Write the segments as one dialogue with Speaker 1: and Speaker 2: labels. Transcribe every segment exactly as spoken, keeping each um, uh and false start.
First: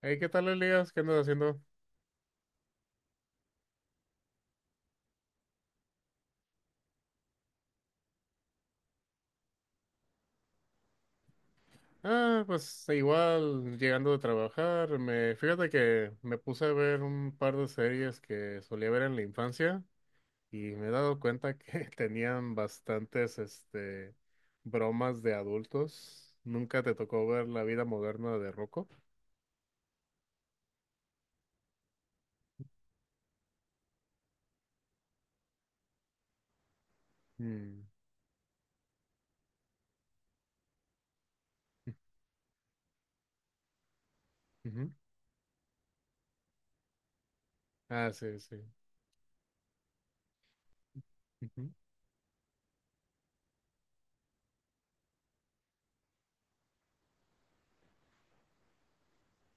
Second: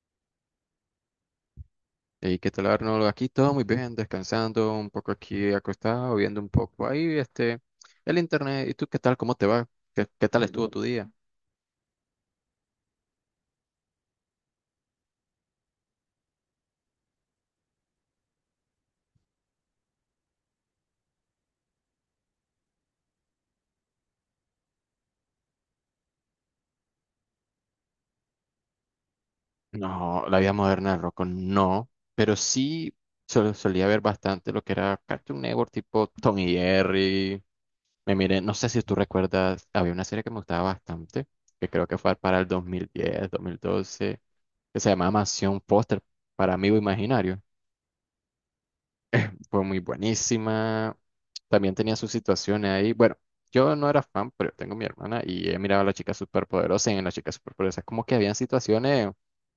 Speaker 1: Hey, ¿qué tal, Elías? ¿Qué andas haciendo?
Speaker 2: ¿Y qué tal, Arnold? Aquí todo muy bien, descansando un poco aquí acostado, viendo un poco ahí este, el internet. ¿Y tú qué tal? ¿Cómo te va? ¿Qué, qué tal estuvo tu día?
Speaker 1: Ah, pues igual llegando de trabajar, me fíjate que me puse a ver un par de series que solía ver en la infancia y me he dado cuenta que tenían bastantes este bromas de adultos. Nunca te tocó ver La vida moderna de Rocco.
Speaker 2: No, la vida moderna, Rocco, no, pero sí sol- solía ver bastante lo que era Cartoon Network, tipo Tom y Jerry.
Speaker 1: Mm,
Speaker 2: Me miré, no sé si tú recuerdas, había una serie que me gustaba bastante, que creo que fue para el dos mil diez, dos mil doce, que se
Speaker 1: ujú.
Speaker 2: llamaba Mansión Póster para Amigo Imaginario.
Speaker 1: Ah, sí, sí.
Speaker 2: Fue muy buenísima. También tenía sus situaciones ahí. Bueno, yo no era fan, pero tengo mi hermana y he mirado a la chica superpoderosa y en la chica superpoderosa es como que habían situaciones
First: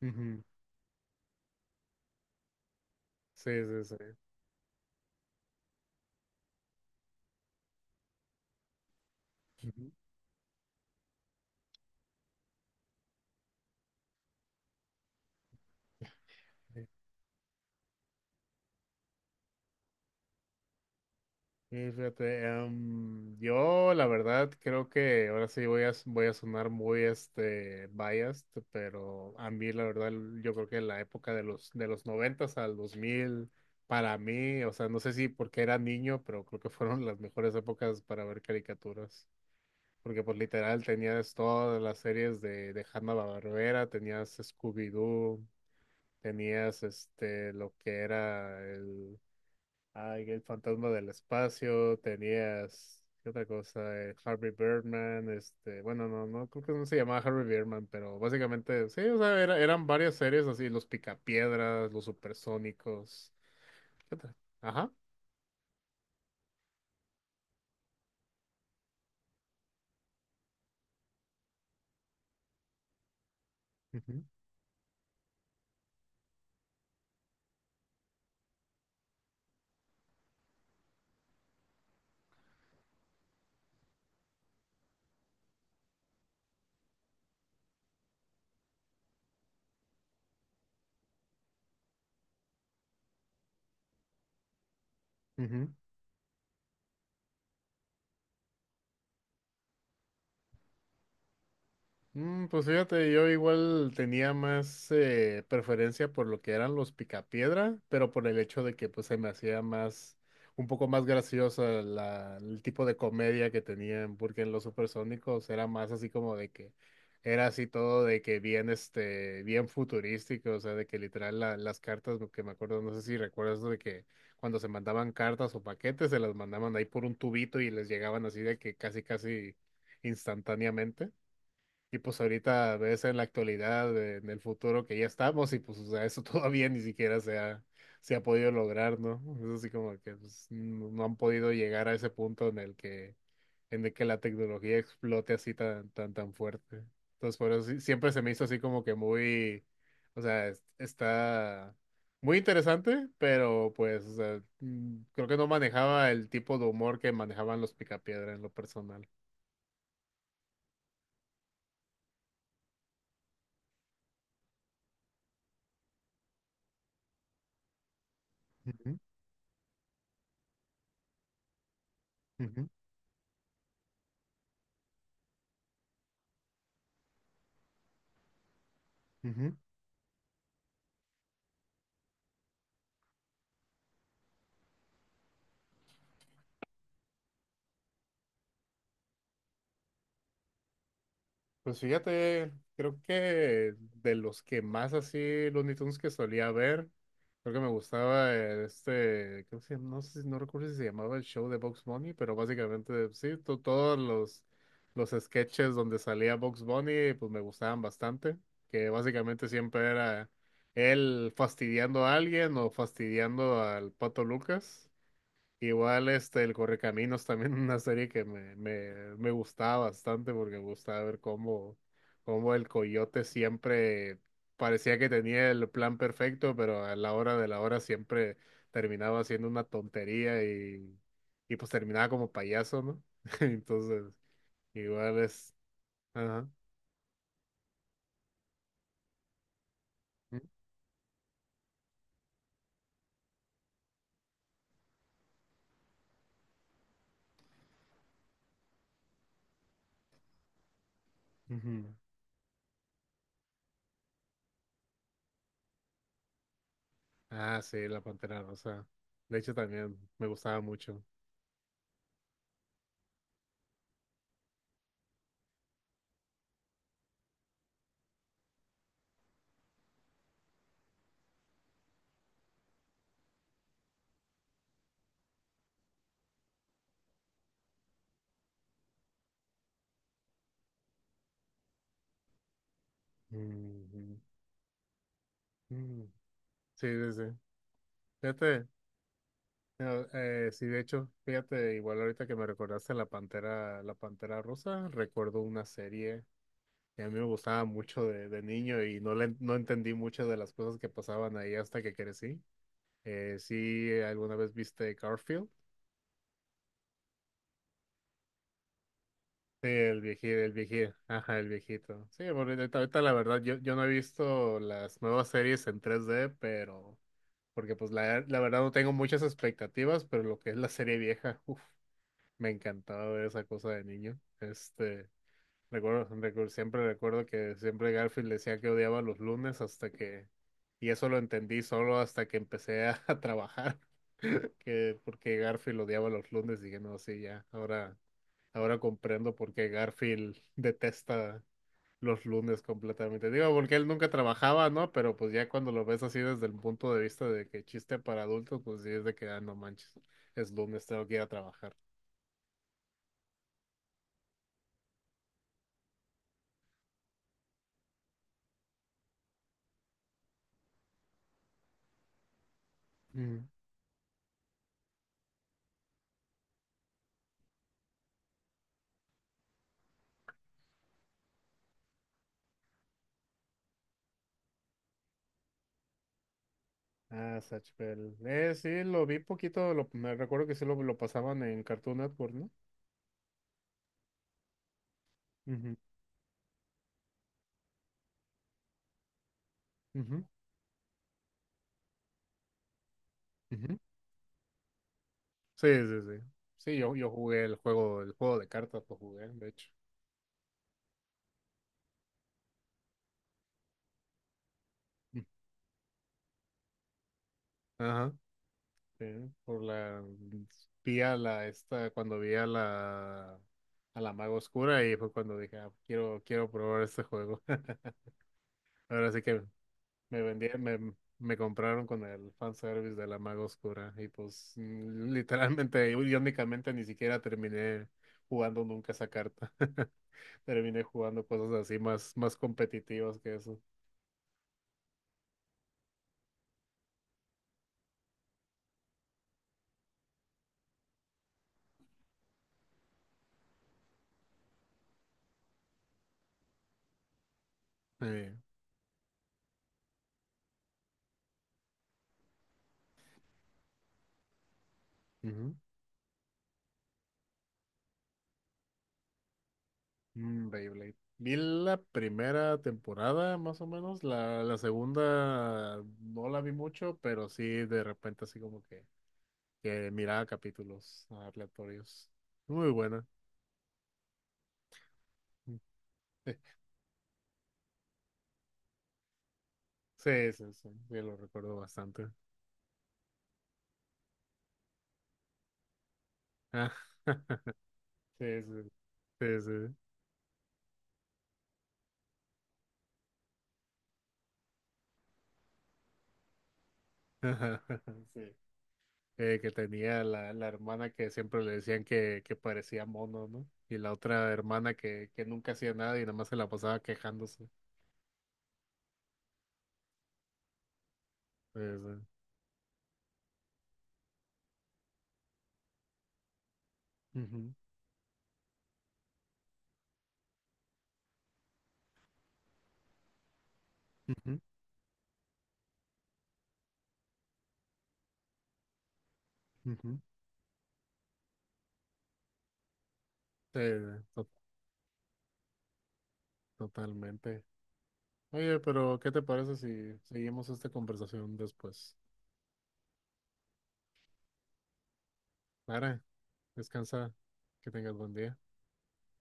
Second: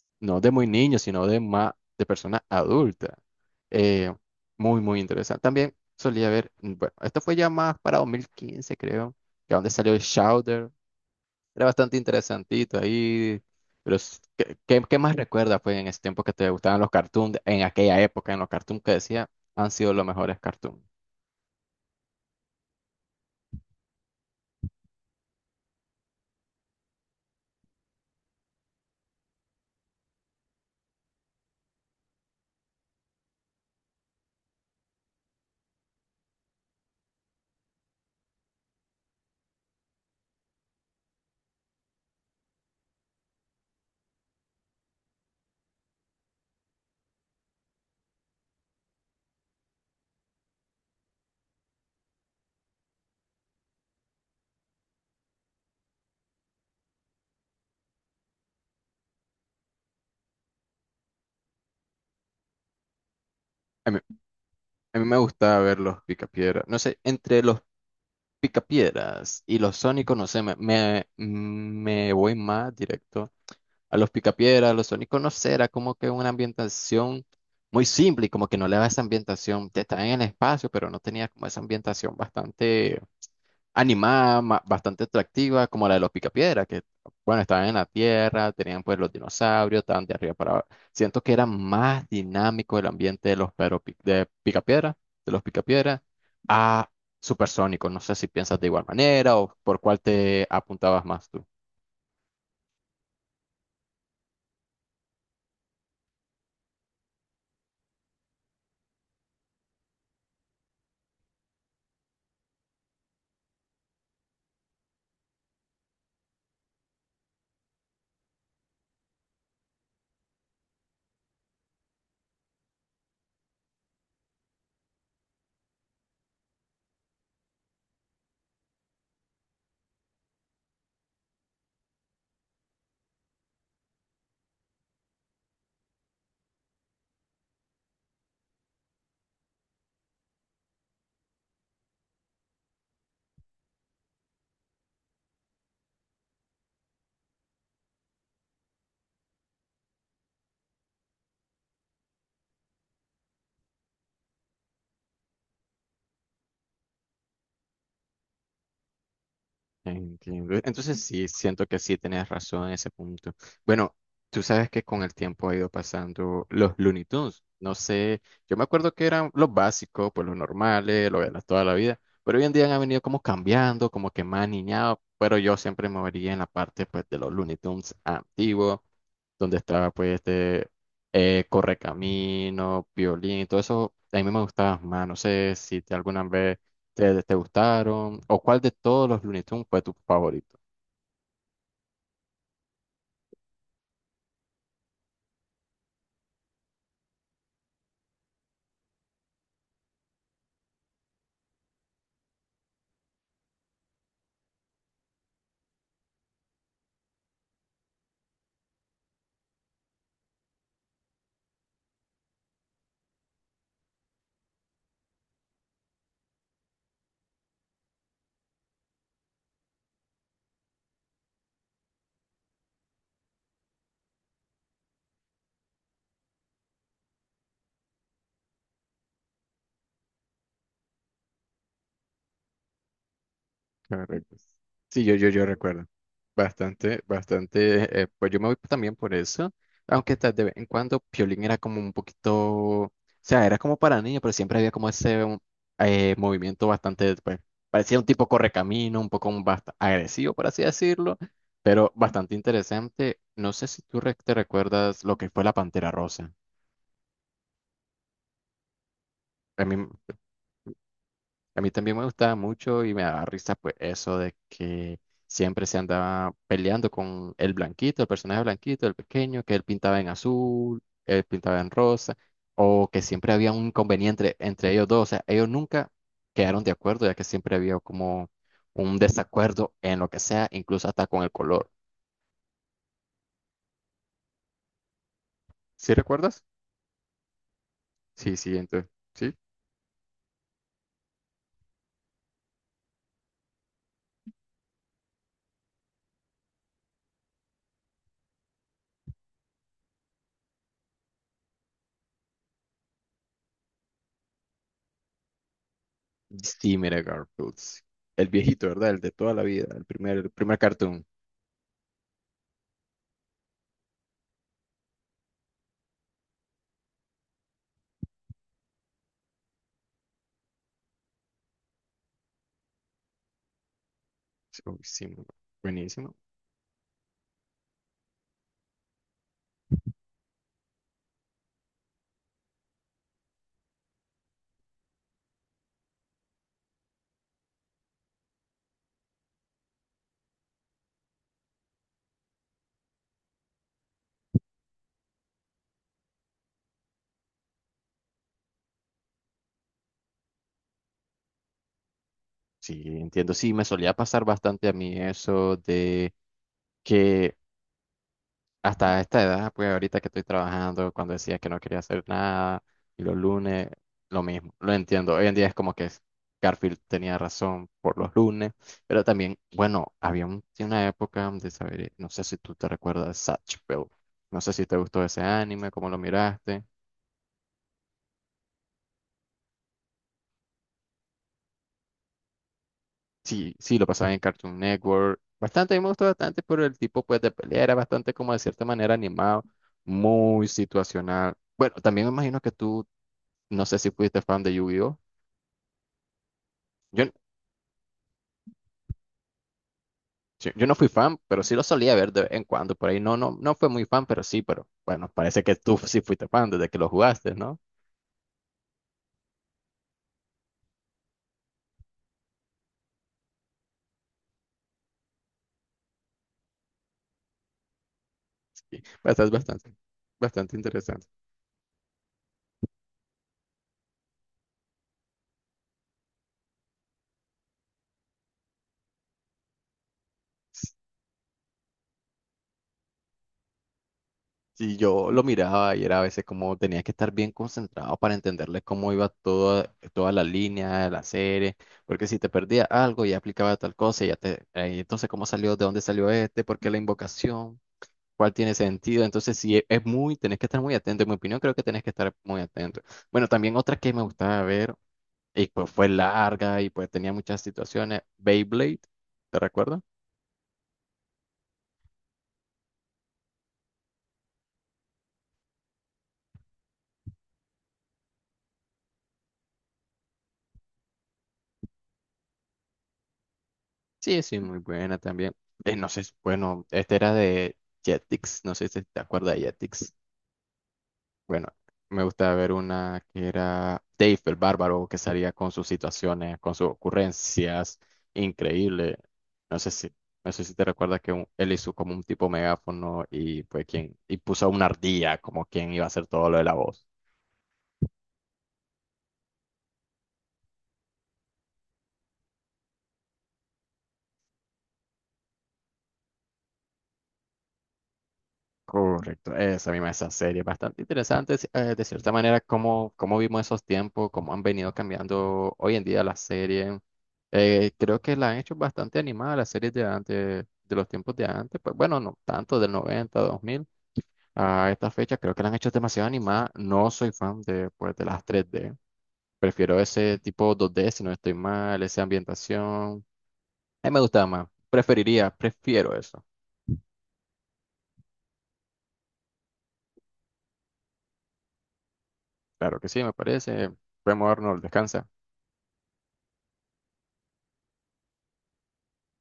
Speaker 1: Ujú,
Speaker 2: no
Speaker 1: ujú.
Speaker 2: de muy niños, sino de más de personas adultas.
Speaker 1: Sí, sí,
Speaker 2: Eh,
Speaker 1: sí.
Speaker 2: muy, muy interesante. También solía ver, mm, bueno, esto fue ya más para dos mil quince creo, que donde
Speaker 1: Ujú.
Speaker 2: salió el Shouder. Era bastante interesantito ahí. Pero, s- ¿qué, qué- qué más recuerdas, pues, en ese tiempo que te gustaban los cartoons? En aquella época, en los cartoons que decía, han sido los mejores cartoons.
Speaker 1: Sí, fíjate, em, yo la verdad creo que ahora sí voy a, voy a sonar muy este biased, pero a mí la verdad yo creo que la época de los de los noventas al dos mil para mí, o sea, no sé si porque era niño, pero creo que fueron las mejores épocas para ver caricaturas, porque pues literal tenías todas las series de de Hanna-Barbera, tenías Scooby-Doo, tenías este lo que era. Ay, el fantasma del espacio, tenías, ¿qué otra cosa? Eh, Harvey Birdman, este, bueno, no, no, creo que no se llamaba Harvey Birdman, pero básicamente, sí, o sea, era- eran varias series así, los Picapiedras, los Supersónicos,
Speaker 2: A mí,
Speaker 1: ¿qué otra? Ajá.
Speaker 2: a mí me gustaba ver los Picapiedra. No sé, entre los Picapiedras y los Sónicos, no sé, me, me, me voy más directo a los
Speaker 1: Ujú,
Speaker 2: Picapiedras, a los Sónicos, no sé, era como que una ambientación muy simple y como que no le daba esa ambientación. Te estaban en el espacio, pero no tenía como esa ambientación bastante animada, ma- bastante atractiva, como la de los Picapiedra, que, bueno, estaban en la tierra, tenían pues los dinosaurios, estaban de arriba para abajo. Siento que era más dinámico el ambiente de los pero Pi- de Picapiedra, de los
Speaker 1: ujú.
Speaker 2: Picapiedra, a Supersónico. No sé si piensas de igual manera o por cuál te apuntabas más tú.
Speaker 1: Mm, pues fíjate, yo igual tenía más eh, preferencia por lo que eran los picapiedra, pero por el hecho de que pues se me hacía más, un poco más graciosa la, el tipo de comedia que tenían, porque en los supersónicos era más así como de que era así todo de que bien este, bien futurístico, o sea, de que literal la- las cartas, lo que me acuerdo, no sé si recuerdas de que cuando se mandaban cartas o paquetes, se las mandaban ahí por un tubito y les llegaban así de que casi casi instantáneamente. Y pues ahorita ves en la actualidad, eh, en el futuro que ya estamos, y pues o sea, eso todavía ni siquiera se ha, se ha podido lograr, ¿no? Es así como que pues, no no han podido llegar a ese punto en el que, en el que la tecnología explote así tan, tan, tan fuerte. Entonces, por eso sí- siempre se me hizo así como que muy, o sea, es- está muy interesante, pero pues, o sea, mm, creo que no manejaba el tipo de humor que manejaban los Picapiedra en lo personal.
Speaker 2: Entiendo. Entonces sí, siento que sí tenés razón en ese punto. Bueno, tú sabes que con el tiempo ha ido pasando los Looney Tunes. No sé, yo me acuerdo
Speaker 1: Ujú,
Speaker 2: que eran los básicos, pues los normales, lo de la- toda la vida, pero hoy en
Speaker 1: ujú,
Speaker 2: día han venido como cambiando, como que más niñados, pero yo siempre me vería en la parte pues de los Looney Tunes antiguos,
Speaker 1: ujú.
Speaker 2: donde estaba pues este eh, Correcamino, Piolín, todo eso, a mí me gustaba más, no sé si te alguna vez. ¿Te, te gustaron? ¿O cuál de todos los Looney Tunes fue tu favorito?
Speaker 1: Pues fíjate, creo que de los que más así Looney Tunes que solía ver, creo que me gustaba eh, este, creo que se- llama? No sé, no recuerdo si se llamaba el show de Bugs Bunny, pero básicamente sí, to- todos los, los sketches donde salía Bugs Bunny, pues me gustaban bastante, que básicamente siempre era él fastidiando a alguien o fastidiando al Pato Lucas. Igual este, el Correcaminos también una serie que me, me, me gustaba bastante porque me gustaba ver cómo, cómo el coyote siempre parecía que tenía el plan perfecto, pero a la hora de la hora siempre terminaba haciendo una tontería y, y pues terminaba como payaso, ¿no? Entonces,
Speaker 2: Correcto. Sí, yo,
Speaker 1: igual
Speaker 2: yo, yo
Speaker 1: es...
Speaker 2: recuerdo.
Speaker 1: Ajá.
Speaker 2: Bastante, bastante. eh, pues yo me voy también por eso. Aunque tal de vez en cuando Piolín era como un poquito. O sea, era como para niños, pero siempre había como ese um, eh, movimiento bastante. Pues, parecía un tipo correcamino, un poco un bast- agresivo, por así decirlo. Pero
Speaker 1: Ujú.
Speaker 2: bastante interesante. No sé si tú re- te recuerdas lo que fue la Pantera Rosa.
Speaker 1: Ah, sí, la Pantera Rosa. De hecho,
Speaker 2: A mí.
Speaker 1: también me gustaba mucho.
Speaker 2: A mí también me gustaba mucho y me daba risa pues eso de que siempre se andaba peleando con el blanquito, el personaje blanquito, el pequeño, que él pintaba en azul, él pintaba en rosa, o que siempre había un inconveniente entre ellos dos. O sea, ellos nunca quedaron de acuerdo, ya que siempre había como un desacuerdo en lo que sea, incluso hasta con el color.
Speaker 1: Ujú.
Speaker 2: ¿Sí
Speaker 1: Mm.
Speaker 2: recuerdas?
Speaker 1: Sí, sí, sí.
Speaker 2: Sí, sí,
Speaker 1: Fíjate.
Speaker 2: entonces, sí.
Speaker 1: No, eh, sí, de hecho, fíjate, igual ahorita que me recordaste la Pantera, la Pantera Rosa, recuerdo una serie que a mí me gustaba mucho de, de niño y no le, no entendí muchas de las cosas que pasaban ahí hasta que crecí. Eh, sí, eh, ¿alguna vez viste Garfield?
Speaker 2: Sí, mira, Garfield. Sí. El viejito, ¿verdad? El de toda la vida,
Speaker 1: Sí,
Speaker 2: el
Speaker 1: el
Speaker 2: primer,
Speaker 1: viejito,
Speaker 2: el
Speaker 1: el
Speaker 2: primer
Speaker 1: viejito,
Speaker 2: cartoon.
Speaker 1: ajá, el viejito. Sí, bueno, ahorita, ahorita la verdad, yo, yo no he visto las nuevas series en tres D, pero porque pues la, la verdad no tengo muchas expectativas, pero lo que es la serie vieja, uff. Me encantaba ver esa cosa de niño.
Speaker 2: Sí, uy, sí,
Speaker 1: Este,
Speaker 2: muy bu-
Speaker 1: recuerdo,
Speaker 2: buenísimo.
Speaker 1: recu- siempre recuerdo que siempre Garfield decía que odiaba los lunes hasta que, y eso lo entendí solo hasta que empecé a, a trabajar, que porque Garfield odiaba los lunes, dije, no, sí, ya, ahora, ahora comprendo por qué Garfield detesta los lunes completamente. Digo, porque él nunca trabajaba, ¿no? Pero pues ya cuando lo ves así desde el punto de vista de que chiste para adultos, pues sí es de que, ah, no manches, es lunes, tengo que ir a trabajar.
Speaker 2: Sí, entiendo. Sí, me solía pasar bastante a mí eso de que hasta esta edad, pues ahorita que estoy trabajando, cuando decía que no quería hacer nada, y los lunes, lo mismo, lo entiendo. Hoy en día es como que Garfield tenía razón por los lunes, pero también, bueno, había un- una época de saber, no sé si tú te recuerdas, Zatch. No sé si te gustó ese anime, cómo lo miraste.
Speaker 1: Ah, Zatch Bell. Eh, sí, lo vi poquito, lo, me recuerdo que sí lo, lo pasaban en Cartoon Network, ¿no?
Speaker 2: Sí, sí, lo pasaba en Cartoon Network. Bastante,
Speaker 1: Ujú,
Speaker 2: a mí me gustó bastante por el tipo pues de pelea, era bastante como de cierta manera animado,
Speaker 1: ujú,
Speaker 2: muy situacional. Bueno, también me imagino que tú, no
Speaker 1: ujú.
Speaker 2: sé si fuiste fan de Yu-Gi-Oh.
Speaker 1: Sí, sí, sí. Sí, yo,
Speaker 2: Yo,
Speaker 1: yo jugué el juego, el juego de cartas lo jugué, de hecho.
Speaker 2: yo yo no fui fan, pero sí lo solía ver de vez en cuando por ahí. No, no, no fue muy fan, pero sí, pero bueno,
Speaker 1: Mm.
Speaker 2: parece que tú sí fuiste fan desde que lo jugaste, ¿no?
Speaker 1: Ajá. Sí, por la vi a la esta cuando vi a la a la maga oscura y fue cuando dije, ah, quiero, quiero probar este juego.
Speaker 2: Sí,
Speaker 1: Ahora sí
Speaker 2: bastante,
Speaker 1: que
Speaker 2: bastante,
Speaker 1: me vendía,
Speaker 2: bastante
Speaker 1: me,
Speaker 2: interesante.
Speaker 1: me compraron con el fanservice de la maga oscura y pues mm, literalmente, irónicamente ni siquiera terminé jugando nunca esa carta. Terminé jugando cosas así más, más competitivas que eso.
Speaker 2: Sí, yo lo miraba y era a veces como tenía que estar bien concentrado para entenderle cómo iba toda, toda la línea de la serie, porque si te perdía algo ya aplicaba tal cosa, y ya te, eh, entonces cómo salió, de dónde salió este, por qué la invocación, cuál
Speaker 1: Eh,
Speaker 2: tiene sentido, entonces sí, e- es muy, tenés que estar muy atento, en mi opinión creo que tenés que estar muy atento. Bueno, también otra que me gustaba ver, y
Speaker 1: ujú.
Speaker 2: pues fue larga y pues tenía muchas situaciones, Beyblade, ¿te recuerdas?
Speaker 1: Mm, Beyblade. Vi la primera temporada, más o menos. La, la segunda no la vi mucho, pero sí de repente así como que, que miraba capítulos aleatorios. Muy buena.
Speaker 2: Sí, sí, muy buena también. Eh, no sé, bueno, esta era de Jetix, no sé si te acuerdas de Jetix.
Speaker 1: Sí, sí, sí, sí, lo
Speaker 2: Bueno,
Speaker 1: recuerdo
Speaker 2: me
Speaker 1: bastante.
Speaker 2: gustaba ver una que era Dave el Bárbaro, que salía con sus situaciones, con sus
Speaker 1: Ah,
Speaker 2: ocurrencias,
Speaker 1: sí, sí,
Speaker 2: increíble.
Speaker 1: sí,
Speaker 2: No sé
Speaker 1: sí.
Speaker 2: si, no sé si te recuerdas que un- él hizo como un tipo megáfono y pues quien, y puso a una ardilla como quien iba a hacer todo lo de la voz.
Speaker 1: Sí. Eh, que tenía la, la hermana que siempre le decían que, que parecía mono, ¿no? Y la otra hermana que, que nunca hacía nada y nada más se la pasaba quejándose.
Speaker 2: Correcto, esa misma, esa serie, bastante interesante sí,
Speaker 1: Sí,
Speaker 2: eh, de
Speaker 1: sí.
Speaker 2: cierta manera cómo, cómo vimos esos tiempos, cómo han venido cambiando hoy en día las series.
Speaker 1: Ujú,
Speaker 2: Eh, creo que la han hecho bastante animada las series de antes, de los tiempos de antes, pues bueno, no tanto del noventa, dos mil
Speaker 1: ujú,
Speaker 2: a esta fecha, creo que la han hecho demasiado animada. No soy fan de, pues, de las tres D, prefiero
Speaker 1: ujú.
Speaker 2: ese tipo dos D si no estoy mal, esa ambientación.
Speaker 1: Sí,
Speaker 2: A mí me
Speaker 1: sí,
Speaker 2: gustaba
Speaker 1: to-
Speaker 2: más, preferiría, prefiero eso.
Speaker 1: totalmente. Oye, pero ¿qué te parece si seguimos esta conversación después?
Speaker 2: Claro que sí, me parece. Podemos darnos, descansa.
Speaker 1: Clara, descansa, que tengas buen día.